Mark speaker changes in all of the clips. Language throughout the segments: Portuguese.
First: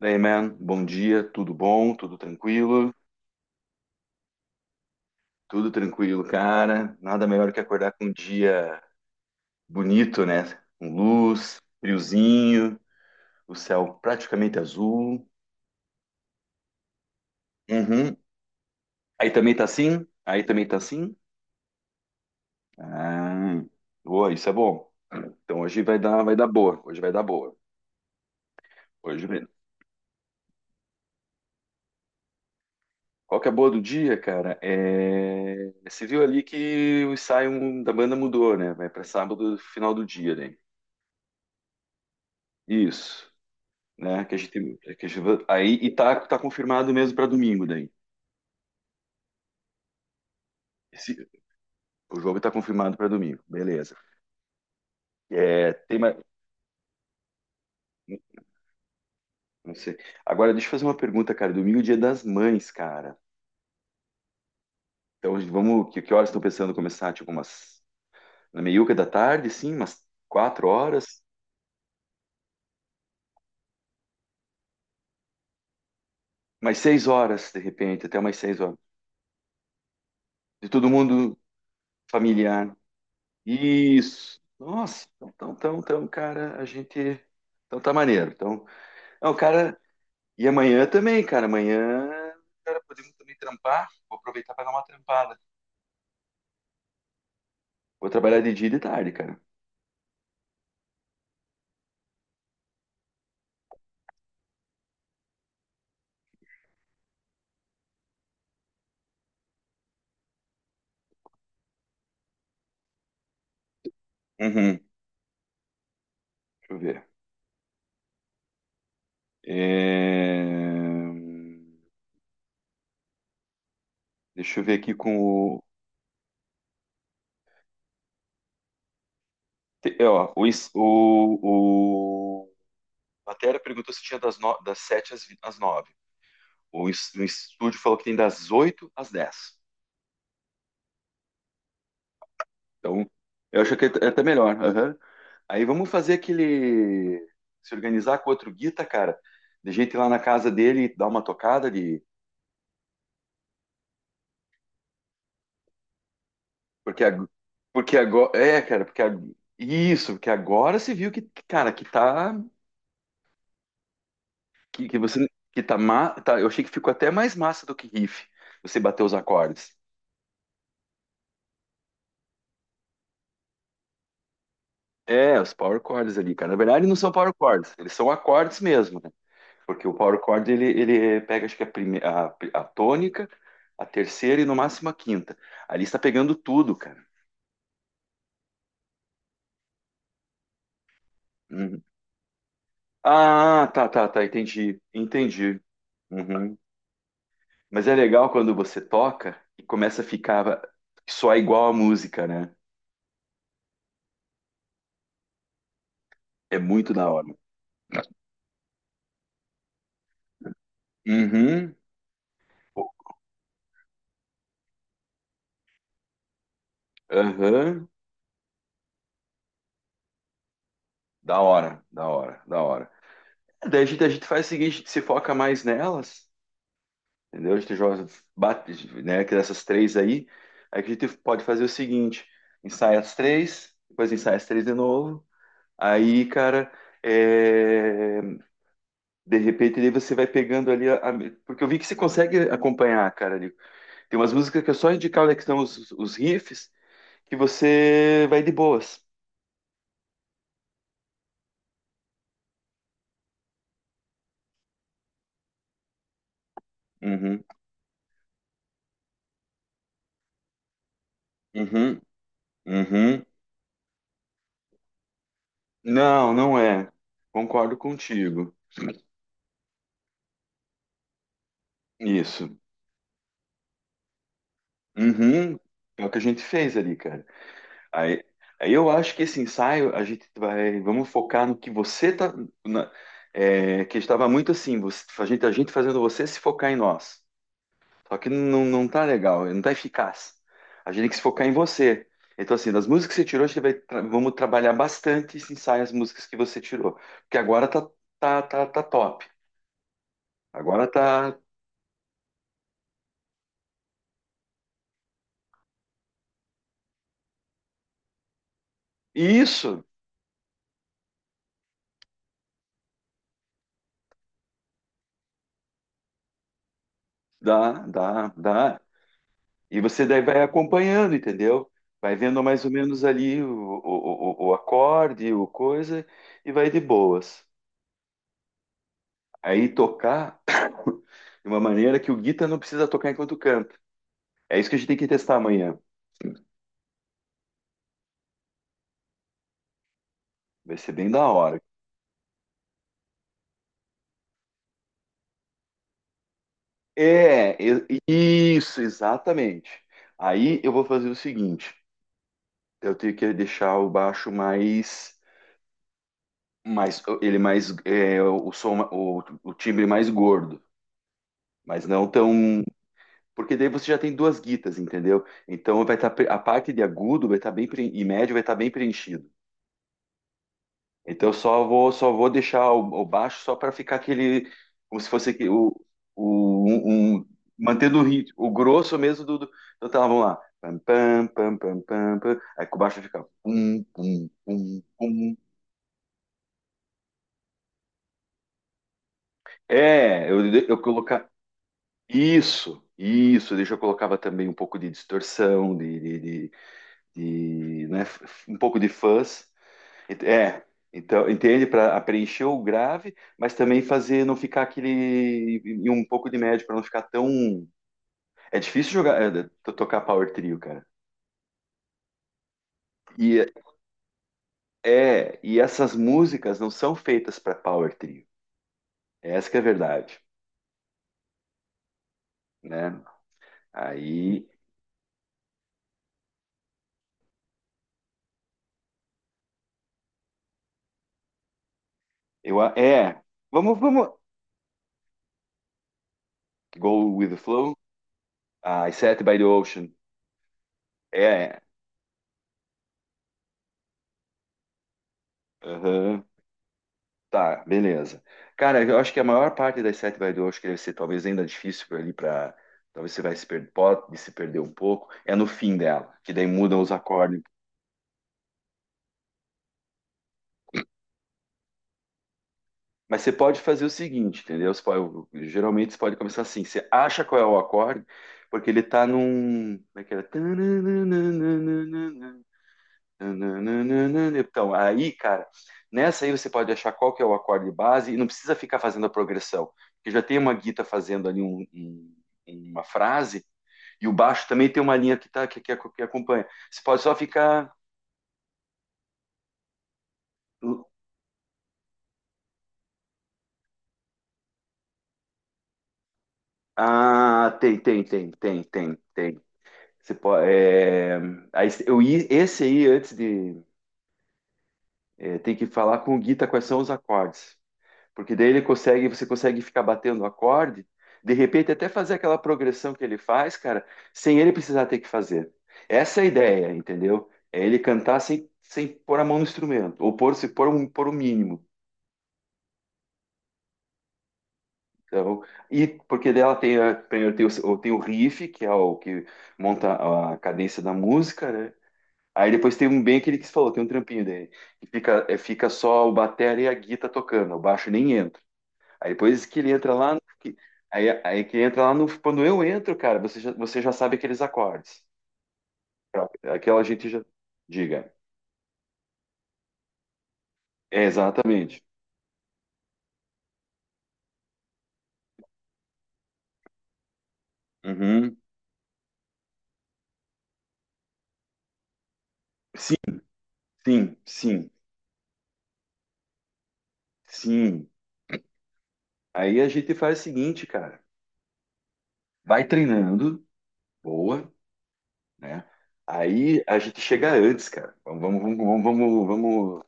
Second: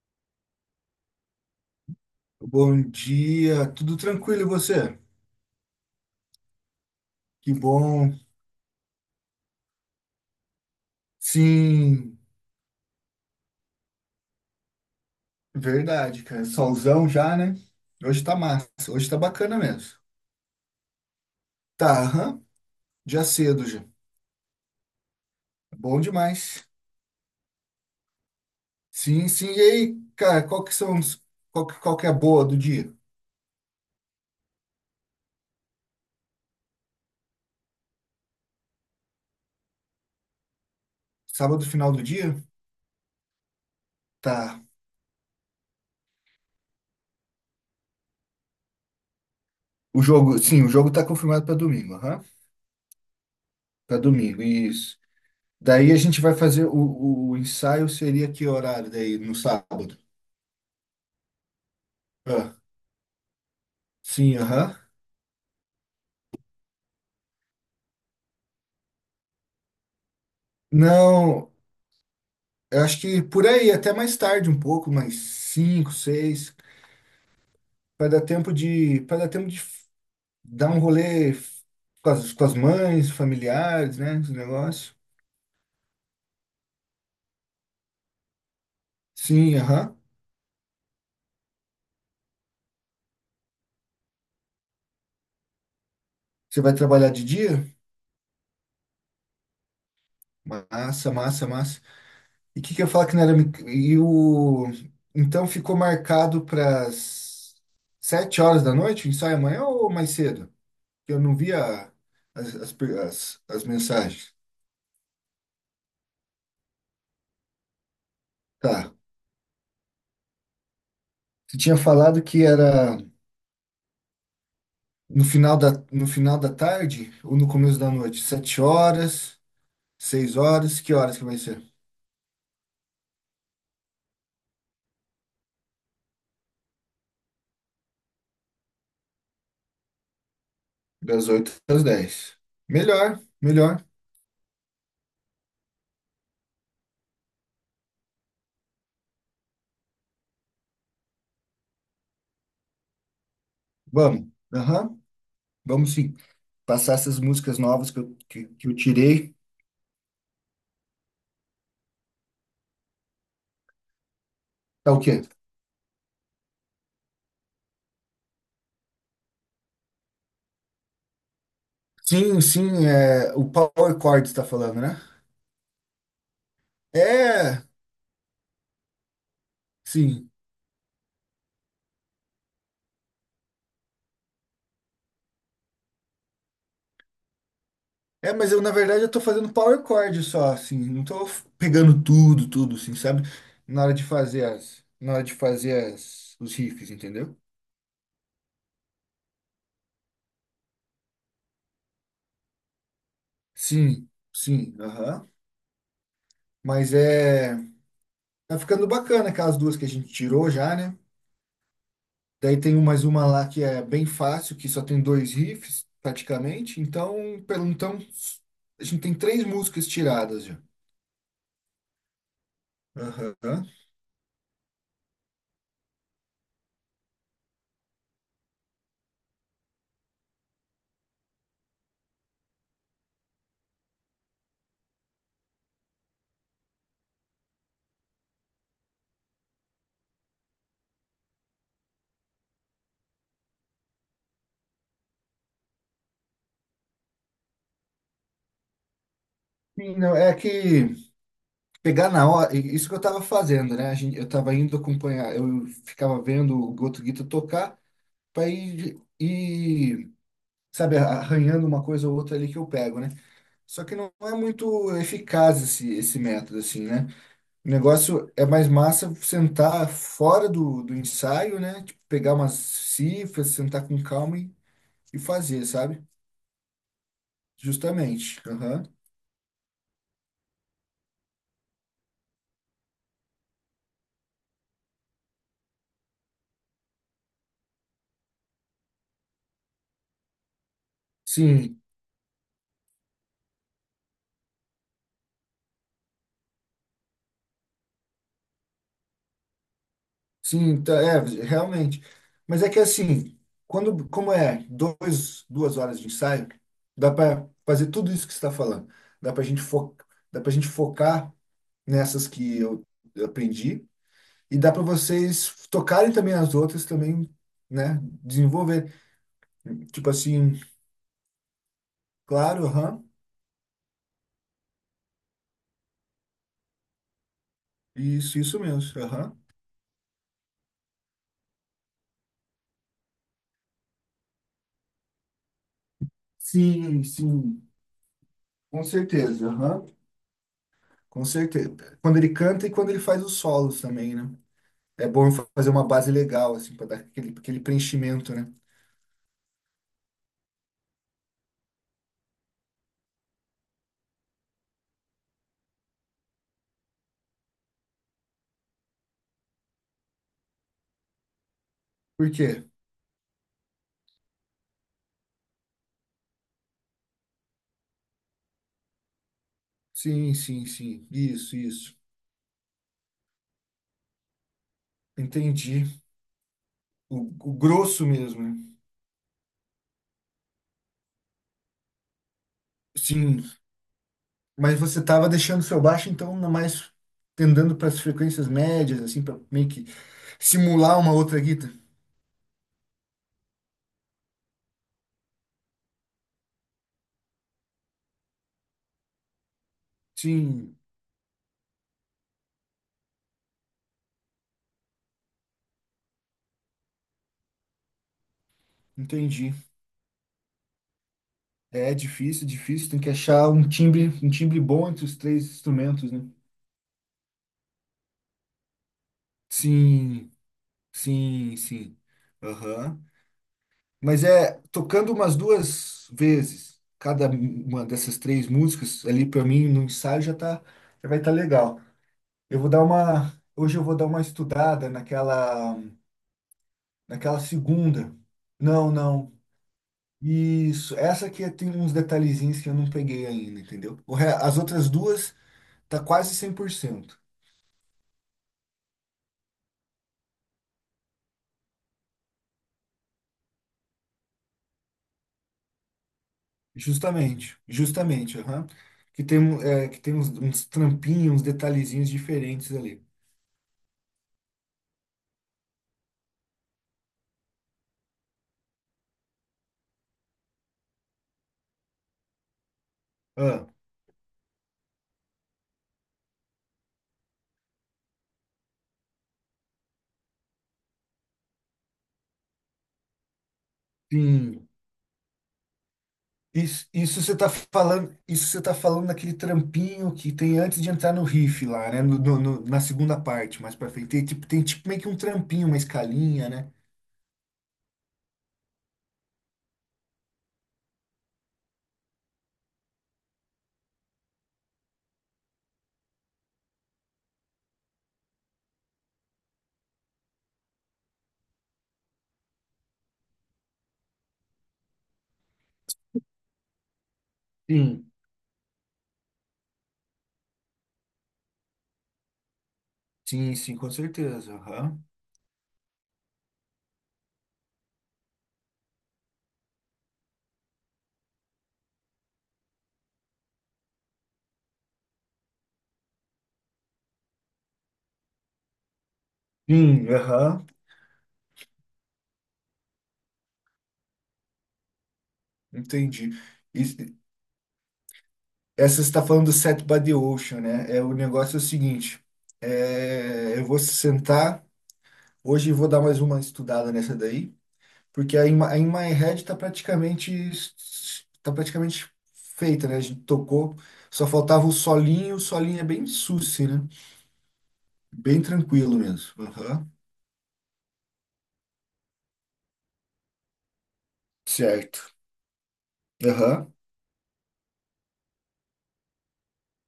Speaker 1: Daí, man, bom dia, tudo bom,
Speaker 2: Bom dia, tudo tranquilo e você?
Speaker 1: tudo tranquilo, cara. Nada melhor
Speaker 2: Que
Speaker 1: que acordar com um
Speaker 2: bom.
Speaker 1: dia bonito, né? Com luz,
Speaker 2: Sim,
Speaker 1: friozinho, o céu praticamente azul.
Speaker 2: verdade, cara. Solzão já, né?
Speaker 1: Uhum.
Speaker 2: Hoje tá massa, hoje tá
Speaker 1: Aí também
Speaker 2: bacana
Speaker 1: tá
Speaker 2: mesmo.
Speaker 1: assim? Aí também tá assim?
Speaker 2: Tá, aham, já
Speaker 1: Ah,
Speaker 2: cedo já.
Speaker 1: boa, isso é bom. Então hoje vai
Speaker 2: Bom
Speaker 1: dar, vai dar
Speaker 2: demais.
Speaker 1: boa. Hoje vai dar boa. Hoje
Speaker 2: Sim, sim.
Speaker 1: mesmo.
Speaker 2: E aí, cara, qual que são os, qual que é a boa do dia?
Speaker 1: Qual que é a boa do dia, cara? Você viu ali que o ensaio da banda mudou, né? Vai para sábado, final do dia, né?
Speaker 2: Sábado, final do dia?
Speaker 1: Isso. Né?
Speaker 2: Tá.
Speaker 1: Que a gente- aí e tá, tá confirmado mesmo para domingo daí.
Speaker 2: O jogo, sim, o jogo tá
Speaker 1: Esse-
Speaker 2: confirmado pra domingo,
Speaker 1: o
Speaker 2: aham.
Speaker 1: jogo tá confirmado para domingo, beleza.
Speaker 2: Pra domingo, isso.
Speaker 1: É,
Speaker 2: Daí a
Speaker 1: tem mais,
Speaker 2: gente vai fazer o ensaio seria que horário daí no
Speaker 1: não sei.
Speaker 2: sábado?
Speaker 1: Agora deixa eu fazer uma pergunta, cara. Domingo é dia das
Speaker 2: Ah,
Speaker 1: mães, cara.
Speaker 2: sim, aham.
Speaker 1: Então vamos, que horas estão pensando começar? Tipo umas na meiuca da tarde, sim, umas quatro horas,
Speaker 2: Não. Eu acho que por aí, até mais tarde um pouco, mais cinco, seis,
Speaker 1: mais seis horas de repente,
Speaker 2: para
Speaker 1: até
Speaker 2: dar
Speaker 1: umas
Speaker 2: tempo
Speaker 1: seis horas.
Speaker 2: de, para dar tempo de
Speaker 1: De
Speaker 2: dar um
Speaker 1: todo
Speaker 2: rolê
Speaker 1: mundo
Speaker 2: com as
Speaker 1: familiar.
Speaker 2: mães, familiares, né, esse
Speaker 1: Isso.
Speaker 2: negócio.
Speaker 1: Nossa, então, cara, a gente, então tá maneiro. Então, não,
Speaker 2: Sim,
Speaker 1: cara.
Speaker 2: aham.
Speaker 1: E amanhã também, cara. Amanhã, cara, podemos também trampar. Vou aproveitar para dar uma trampada.
Speaker 2: Você vai trabalhar de dia?
Speaker 1: Vou trabalhar de dia e de tarde, cara.
Speaker 2: Massa, massa, massa. E o que que eu ia falar que não era... E o... Então ficou marcado para as 19h da noite, o ensaio amanhã ou mais cedo? Eu não via as, as, per- as as mensagens.
Speaker 1: Uhum. Deixa eu ver.
Speaker 2: Tá.
Speaker 1: É,
Speaker 2: Você tinha falado que era
Speaker 1: deixa eu ver aqui com
Speaker 2: No final
Speaker 1: o.
Speaker 2: da, no final da tarde ou no começo da noite? Sete horas,
Speaker 1: Ó,
Speaker 2: seis
Speaker 1: o, ins-
Speaker 2: horas, que horas que vai ser?
Speaker 1: o... a Matéria perguntou se tinha das, no... das 7 às, às 9. O estúdio falou que tem das 8 às 10.
Speaker 2: Das 8 às 10.
Speaker 1: Então,
Speaker 2: Melhor,
Speaker 1: eu acho
Speaker 2: melhor.
Speaker 1: que é até melhor. Aham. Aí vamos fazer aquele. Se organizar com outro guita, cara. De gente ir lá na casa dele e dar uma tocada de.
Speaker 2: Vamos. Aham, vamos sim. Passar
Speaker 1: Porque,
Speaker 2: essas
Speaker 1: ag-
Speaker 2: músicas novas
Speaker 1: Porque
Speaker 2: que eu,
Speaker 1: agora.
Speaker 2: que, que eu tirei.
Speaker 1: Isso, porque agora se viu que, cara, que tá.
Speaker 2: É
Speaker 1: Que
Speaker 2: o quê?
Speaker 1: você. Que tá, tá. Eu achei que ficou até mais massa do que riff. Você bater os acordes.
Speaker 2: Sim, sim, é o Power Chord está falando, né?
Speaker 1: É, os power chords ali, cara. Na verdade, não são power
Speaker 2: É,
Speaker 1: chords, eles são acordes mesmo, né? Porque o power
Speaker 2: sim.
Speaker 1: chord ele pega, acho que a, a tônica, a terceira e no máximo a quinta. Ali está pegando tudo, cara.
Speaker 2: É, mas eu na verdade eu tô fazendo Power Chord só, assim, não tô
Speaker 1: Uhum.
Speaker 2: pegando tudo, tudo, assim, sabe?
Speaker 1: Ah,
Speaker 2: Na hora de
Speaker 1: tá,
Speaker 2: fazer
Speaker 1: entendi,
Speaker 2: as, na hora de
Speaker 1: entendi.
Speaker 2: fazer as, os
Speaker 1: Uhum.
Speaker 2: riffs, entendeu?
Speaker 1: Mas é legal quando você toca e começa a ficar só igual a música, né?
Speaker 2: Sim, sim, aham.
Speaker 1: É muito
Speaker 2: Mas
Speaker 1: da hora.
Speaker 2: é. Tá ficando bacana aquelas duas que a gente tirou já, né?
Speaker 1: Uhum.
Speaker 2: Daí tem mais uma lá que é bem fácil, que só tem dois riffs, praticamente. Então, pelo
Speaker 1: Aham.
Speaker 2: então, a gente tem três músicas tiradas já.
Speaker 1: Da hora, da hora, da hora.
Speaker 2: Aham.
Speaker 1: Daí a gente faz o seguinte, se foca mais nelas. Entendeu? A gente joga, bate, né, que dessas três aí, aí que a gente pode fazer o seguinte, ensaia as três, depois ensaia as três de novo, aí, cara, é, de repente daí você vai pegando ali, porque eu vi que você consegue acompanhar, cara, ali. Tem umas músicas que é só indicar onde é que estão os riffs, que você vai de boas.
Speaker 2: Sim, não, é que pegar na hora, isso que eu tava fazendo, né? Eu tava indo acompanhar, eu ficava vendo o Goto Guita
Speaker 1: Uhum,
Speaker 2: tocar para ir, sabe, arranhando uma
Speaker 1: uhum,
Speaker 2: coisa ou outra ali que eu pego, né?
Speaker 1: uhum.
Speaker 2: Só que não é muito eficaz esse
Speaker 1: Não, não
Speaker 2: método, assim,
Speaker 1: é.
Speaker 2: né? O
Speaker 1: Concordo
Speaker 2: negócio é
Speaker 1: contigo.
Speaker 2: mais massa sentar fora do ensaio, né? Tipo, pegar umas
Speaker 1: Isso.
Speaker 2: cifras, sentar com calma e
Speaker 1: Uhum.
Speaker 2: fazer, sabe?
Speaker 1: É o que a gente fez ali, cara. Aí,
Speaker 2: Justamente.
Speaker 1: aí
Speaker 2: Aham.
Speaker 1: eu acho que esse ensaio a gente vai, vamos focar no que você tá, na- é, que estava muito assim, a gente fazendo você se focar em nós. Só que não, não tá legal, não tá eficaz. A gente tem que se focar em
Speaker 2: Sim,
Speaker 1: você. Então assim, das músicas que você tirou, a gente vai, vamos trabalhar bastante esse ensaio, as músicas que você tirou, porque agora tá, tá top.
Speaker 2: sim,
Speaker 1: Agora
Speaker 2: tá, é,
Speaker 1: tá
Speaker 2: realmente. Mas é que assim, quando, como é duas horas de ensaio, dá para fazer tudo isso que você está falando. Dá para gente
Speaker 1: isso,
Speaker 2: fo, dá para gente focar nessas que eu aprendi. E dá para vocês tocarem também as outras também,
Speaker 1: dá,
Speaker 2: né?
Speaker 1: dá, dá.
Speaker 2: Desenvolver.
Speaker 1: E você
Speaker 2: Tipo
Speaker 1: daí vai
Speaker 2: assim,
Speaker 1: acompanhando, entendeu? Vai vendo mais
Speaker 2: claro,
Speaker 1: ou menos
Speaker 2: aham.
Speaker 1: ali o acorde, o coisa, e vai de boas.
Speaker 2: Isso mesmo. Aham.
Speaker 1: Aí tocar de uma maneira que o guita não precisa tocar enquanto canta. É isso que a gente tem que testar amanhã.
Speaker 2: Sim, sim. Com certeza, aham.
Speaker 1: Vai ser bem
Speaker 2: Com
Speaker 1: da hora.
Speaker 2: certeza. Quando ele canta e quando ele faz os solos também, né? É bom fazer uma base legal, assim, para dar aquele,
Speaker 1: É,
Speaker 2: aquele preenchimento, né?
Speaker 1: isso, exatamente. Aí eu vou fazer o seguinte: eu tenho que deixar o baixo mais, mais ele mais, é, o som, o timbre mais gordo, mas não
Speaker 2: Por
Speaker 1: tão.
Speaker 2: quê?
Speaker 1: Porque daí você já tem duas guitas, entendeu? Então vai estar a parte de agudo vai estar e médio vai estar bem preenchido.
Speaker 2: Sim, sim, sim.
Speaker 1: Então eu
Speaker 2: Isso, isso.
Speaker 1: só vou deixar o baixo só para ficar aquele como se fosse
Speaker 2: Entendi. O,
Speaker 1: um,
Speaker 2: o
Speaker 1: mantendo o
Speaker 2: grosso
Speaker 1: ritmo,
Speaker 2: mesmo,
Speaker 1: o
Speaker 2: né?
Speaker 1: grosso mesmo do então tá, vamos lá. Pam, pam, pam, pam, pam, pam. Aí com o baixo fica
Speaker 2: Sim.
Speaker 1: pum, pum,
Speaker 2: Mas
Speaker 1: pum,
Speaker 2: você estava
Speaker 1: pum.
Speaker 2: deixando seu baixo, então, na mais tendendo para as frequências médias, assim, para meio que
Speaker 1: É, eu
Speaker 2: simular uma
Speaker 1: colocar
Speaker 2: outra guitarra.
Speaker 1: isso, isso, deixa eu colocava também um pouco de distorção, né, um pouco de fuzz. Ent- É,
Speaker 2: Sim,
Speaker 1: então, entende? Para preencher o grave, mas também fazer não ficar aquele. E um pouco de médio, para não ficar tão. É difícil jogar, é,
Speaker 2: entendi.
Speaker 1: tocar power trio, cara.
Speaker 2: É difícil, difícil. Tem que achar
Speaker 1: E
Speaker 2: um timbre bom entre os
Speaker 1: é,
Speaker 2: três
Speaker 1: e essas
Speaker 2: instrumentos, né?
Speaker 1: músicas não são feitas para power trio. Essa que é a verdade,
Speaker 2: Sim, sim, sim.
Speaker 1: né?
Speaker 2: Aham. Mas
Speaker 1: Aí
Speaker 2: é tocando umas duas vezes cada uma dessas três músicas ali para mim no ensaio já tá, já vai estar legal. Eu vou dar
Speaker 1: é,
Speaker 2: uma, hoje
Speaker 1: vamos,
Speaker 2: eu vou dar
Speaker 1: vamos.
Speaker 2: uma estudada naquela.
Speaker 1: Go with the
Speaker 2: Naquela
Speaker 1: flow.
Speaker 2: segunda.
Speaker 1: Ah,
Speaker 2: Não,
Speaker 1: I sat
Speaker 2: não.
Speaker 1: by the ocean.
Speaker 2: Isso. Essa aqui
Speaker 1: É,
Speaker 2: tem uns detalhezinhos que eu não peguei ainda, entendeu? As outras duas tá
Speaker 1: aham.
Speaker 2: quase 100%.
Speaker 1: Tá, beleza. Cara, eu acho que a maior parte das sete vai do, acho que deve ser talvez ainda difícil por ali para talvez você vai se per- pode se perder um pouco, é no fim dela, que daí mudam os acordes.
Speaker 2: Justamente. Justamente, aham. Que tem, é, que tem uns, uns trampinhos, uns detalhezinhos diferentes ali.
Speaker 1: Mas você pode fazer o seguinte, entendeu? Geralmente você pode começar assim, você acha qual é o acorde, porque ele tá num, como é que era?
Speaker 2: Ah,
Speaker 1: Então, aí, cara, nessa aí você pode achar qual que é o acorde base e não precisa ficar fazendo a progressão. Porque já tem uma guita fazendo ali uma frase e o baixo também
Speaker 2: sim.
Speaker 1: tem uma linha que, tá, que acompanha. Você
Speaker 2: Isso,
Speaker 1: pode só
Speaker 2: isso você tá
Speaker 1: ficar.
Speaker 2: falando, isso você tá falando daquele trampinho que tem antes de entrar no riff lá, né? Na segunda parte, mais pra frente. Tem tipo meio que um trampinho, uma escalinha, né?
Speaker 1: Ah, tem, tem, tem, tem, tem, tem. Você pode, é, aí, eu, esse aí, antes de. É, tem que falar com o guita quais são os acordes. Porque daí ele consegue, você consegue ficar batendo o acorde, de repente até fazer aquela progressão que ele faz, cara, sem ele precisar ter que fazer. Essa é a ideia, entendeu? É ele
Speaker 2: Sim.
Speaker 1: cantar sem, sem pôr a mão no instrumento, ou pôr, se pôr, um, pôr o mínimo.
Speaker 2: Sim, sim, com certeza. Aham.
Speaker 1: Então, e porque dela tem, a, primeiro tem o, tem o riff, que é o que monta a cadência da música, né? Aí depois tem um bem que ele que falou, tem um trampinho dele, que fica, é, fica só o batera e a guitarra tocando, o baixo nem entra. Aí depois que ele entra
Speaker 2: Sim,
Speaker 1: lá,
Speaker 2: aham.
Speaker 1: aí que entra lá no, quando eu entro, cara, você já sabe aqueles acordes.
Speaker 2: Entendi.
Speaker 1: Aquela
Speaker 2: Isso-
Speaker 1: gente já diga.
Speaker 2: essa você está falando do Set by the Ocean, né? É,
Speaker 1: É,
Speaker 2: o negócio é o
Speaker 1: exatamente.
Speaker 2: seguinte: é, eu vou sentar, hoje eu vou dar mais uma estudada nessa daí,
Speaker 1: Uhum.
Speaker 2: porque a In My Head está praticamente, tá praticamente feita,
Speaker 1: Sim,
Speaker 2: né? A gente tocou,
Speaker 1: sim,
Speaker 2: só faltava
Speaker 1: sim,
Speaker 2: o solinho é bem susse, né?
Speaker 1: sim.
Speaker 2: Bem tranquilo mesmo.
Speaker 1: Aí a
Speaker 2: Aham.
Speaker 1: gente faz o seguinte, cara. Vai treinando, boa,
Speaker 2: Certo.
Speaker 1: né? Aí
Speaker 2: Aham.
Speaker 1: a gente chega antes, cara. Vamos, vamos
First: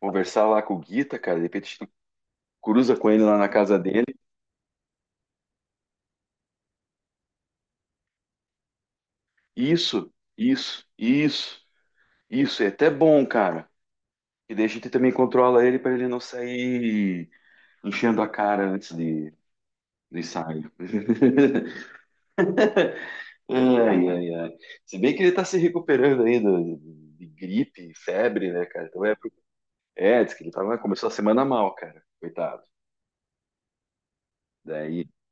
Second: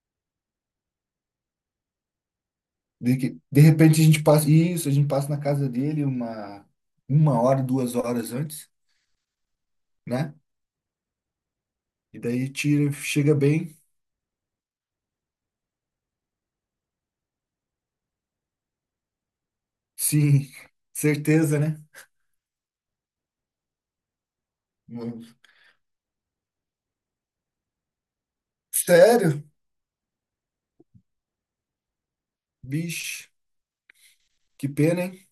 Speaker 1: conversar lá com o Guita, cara. De repente a gente cruza com
Speaker 2: De,
Speaker 1: ele lá
Speaker 2: que-
Speaker 1: na
Speaker 2: de
Speaker 1: casa
Speaker 2: repente a
Speaker 1: dele.
Speaker 2: gente passa, isso, a gente passa na casa dele uma 1 hora, 2 horas antes,
Speaker 1: Isso,
Speaker 2: né?
Speaker 1: isso, isso,
Speaker 2: E daí
Speaker 1: isso. É até
Speaker 2: tira,
Speaker 1: bom,
Speaker 2: chega
Speaker 1: cara.
Speaker 2: bem.
Speaker 1: E daí a gente também controla ele para ele não sair enchendo a cara antes de, do
Speaker 2: Sim,
Speaker 1: ensaio.
Speaker 2: certeza, né?
Speaker 1: Ai, ai, ai. Se bem que ele
Speaker 2: Hum.
Speaker 1: tá se recuperando ainda de gripe, febre, né, cara?
Speaker 2: Sério?
Speaker 1: É, diz que ele tava, começou a semana mal, cara. Coitado.
Speaker 2: Vixe, que pena,
Speaker 1: Daí.
Speaker 2: hein?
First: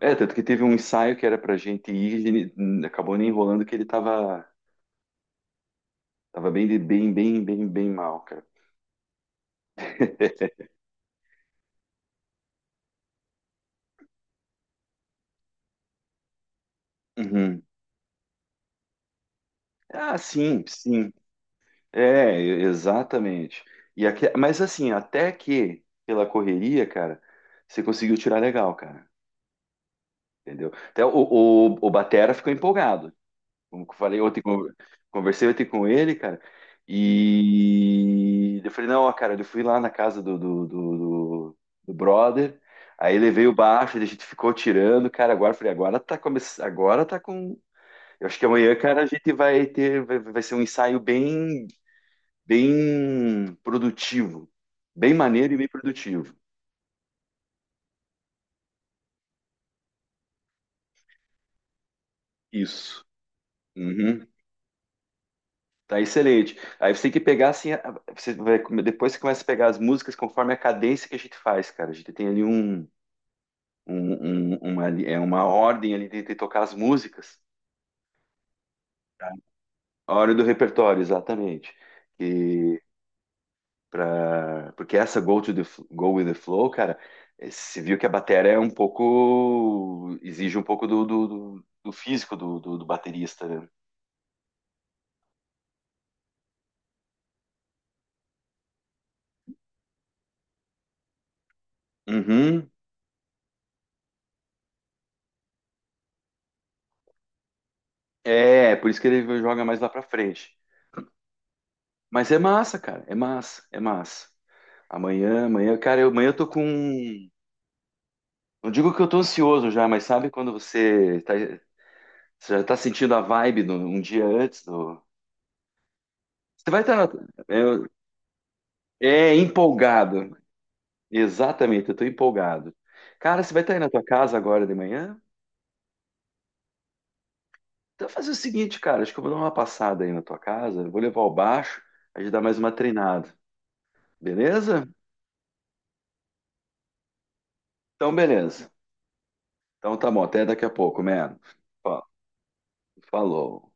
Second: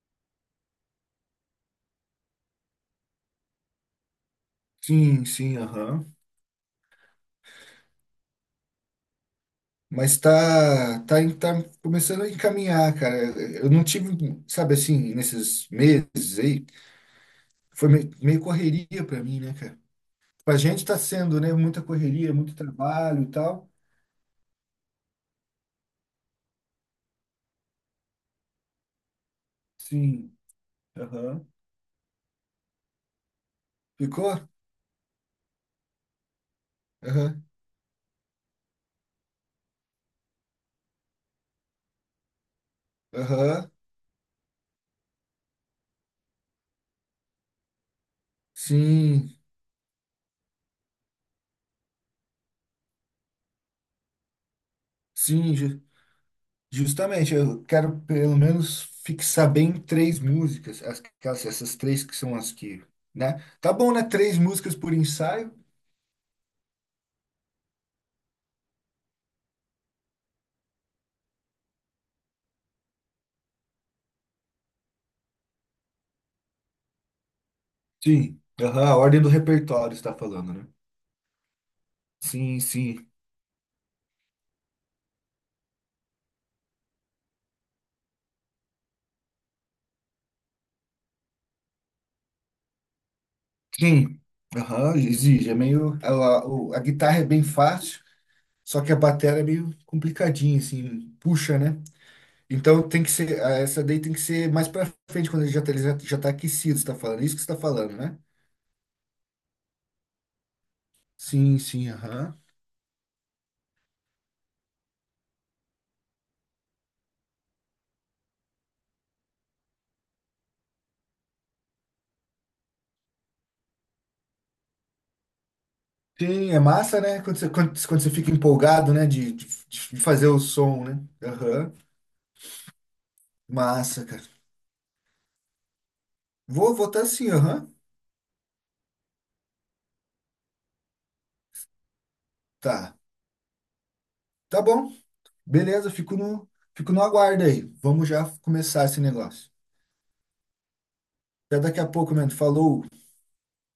Speaker 1: É, tanto que teve um ensaio que era pra gente ir, e ele acabou nem enrolando que ele tava,
Speaker 2: Sim, sim, aham.
Speaker 1: tava bem, bem, bem mal, cara.
Speaker 2: Mas tá, tá começando a encaminhar, cara. Eu não tive, sabe assim, nesses meses aí,
Speaker 1: Uhum.
Speaker 2: foi meio, meio correria pra mim, né, cara?
Speaker 1: Ah,
Speaker 2: Pra
Speaker 1: sim,
Speaker 2: gente tá
Speaker 1: sim.
Speaker 2: sendo, né, muita correria,
Speaker 1: É,
Speaker 2: muito trabalho e
Speaker 1: exatamente.
Speaker 2: tal.
Speaker 1: Mas assim, até que pela correria, cara, você conseguiu tirar legal, cara.
Speaker 2: Sim,
Speaker 1: Entendeu? Até
Speaker 2: aham.
Speaker 1: o Batera ficou empolgado. Como eu falei
Speaker 2: Ficou?
Speaker 1: ontem, conversei ontem com ele, cara,
Speaker 2: Aham,
Speaker 1: e eu falei, não, ó, cara, eu fui lá na casa do brother, aí levei o
Speaker 2: aham.
Speaker 1: baixo, a gente ficou tirando, cara, agora eu falei, agora tá começando, agora tá com. Eu acho que amanhã, cara, a
Speaker 2: Sim,
Speaker 1: gente vai ter, vai ser um ensaio bem, bem produtivo, bem maneiro
Speaker 2: sim,
Speaker 1: e bem
Speaker 2: ju-
Speaker 1: produtivo.
Speaker 2: justamente. Eu quero pelo menos fixar bem três músicas, essas três que são as que,
Speaker 1: Isso.
Speaker 2: né? Tá bom, né?
Speaker 1: Uhum.
Speaker 2: Três músicas por ensaio?
Speaker 1: Tá excelente. Aí você tem que pegar assim, você vai, depois você começa a pegar as músicas conforme a cadência que a gente faz, cara. A gente tem ali um, é uma ordem ali de tocar as músicas.
Speaker 2: Sim, aham, a ordem do
Speaker 1: Tá.
Speaker 2: repertório está
Speaker 1: A hora do
Speaker 2: falando, né?
Speaker 1: repertório, exatamente.
Speaker 2: Sim,
Speaker 1: E
Speaker 2: sim,
Speaker 1: pra, porque essa Go with the Flow, cara, eh, você viu que a bateria é um pouco, exige um pouco do físico do baterista, né?
Speaker 2: sim. Aham, exige. É meio. A guitarra é bem fácil, só que a bateria é meio complicadinha, assim, puxa, né?
Speaker 1: Uhum.
Speaker 2: Então tem que ser, ah, essa daí tem que ser mais pra frente, quando ele já tá aquecido, você tá falando. Isso que você tá falando, né?
Speaker 1: É, por isso que ele joga mais lá pra frente.
Speaker 2: Sim, sim,
Speaker 1: Mas
Speaker 2: aham.
Speaker 1: é massa, cara. É massa, é massa. Amanhã, amanhã, cara, eu, amanhã eu tô com. Não digo que eu tô ansioso já, mas sabe quando você, tá, você já tá sentindo a vibe do, um dia antes do.
Speaker 2: Sim, é
Speaker 1: Você vai estar.
Speaker 2: massa, né? Quando
Speaker 1: Na-
Speaker 2: você, quando, quando você fica empolgado, né?
Speaker 1: é,
Speaker 2: De,
Speaker 1: é
Speaker 2: de, de fazer
Speaker 1: empolgado.
Speaker 2: o som, né? Aham.
Speaker 1: Exatamente, eu tô empolgado. Cara, você vai estar aí na tua
Speaker 2: Massa, cara.
Speaker 1: casa agora de manhã?
Speaker 2: Vou votar sim, aham.
Speaker 1: Então fazer o seguinte, cara, acho que eu vou dar uma passada aí na tua casa, vou levar o baixo, a gente dá mais uma
Speaker 2: Tá.
Speaker 1: treinada.
Speaker 2: Tá
Speaker 1: Beleza?
Speaker 2: bom. Beleza, fico no aguardo aí. Vamos
Speaker 1: Então,
Speaker 2: já
Speaker 1: beleza.
Speaker 2: começar esse negócio.
Speaker 1: Então tá bom, até daqui a pouco, mano.
Speaker 2: Até daqui a
Speaker 1: Fa-
Speaker 2: pouco, mano. Falou.
Speaker 1: Falou.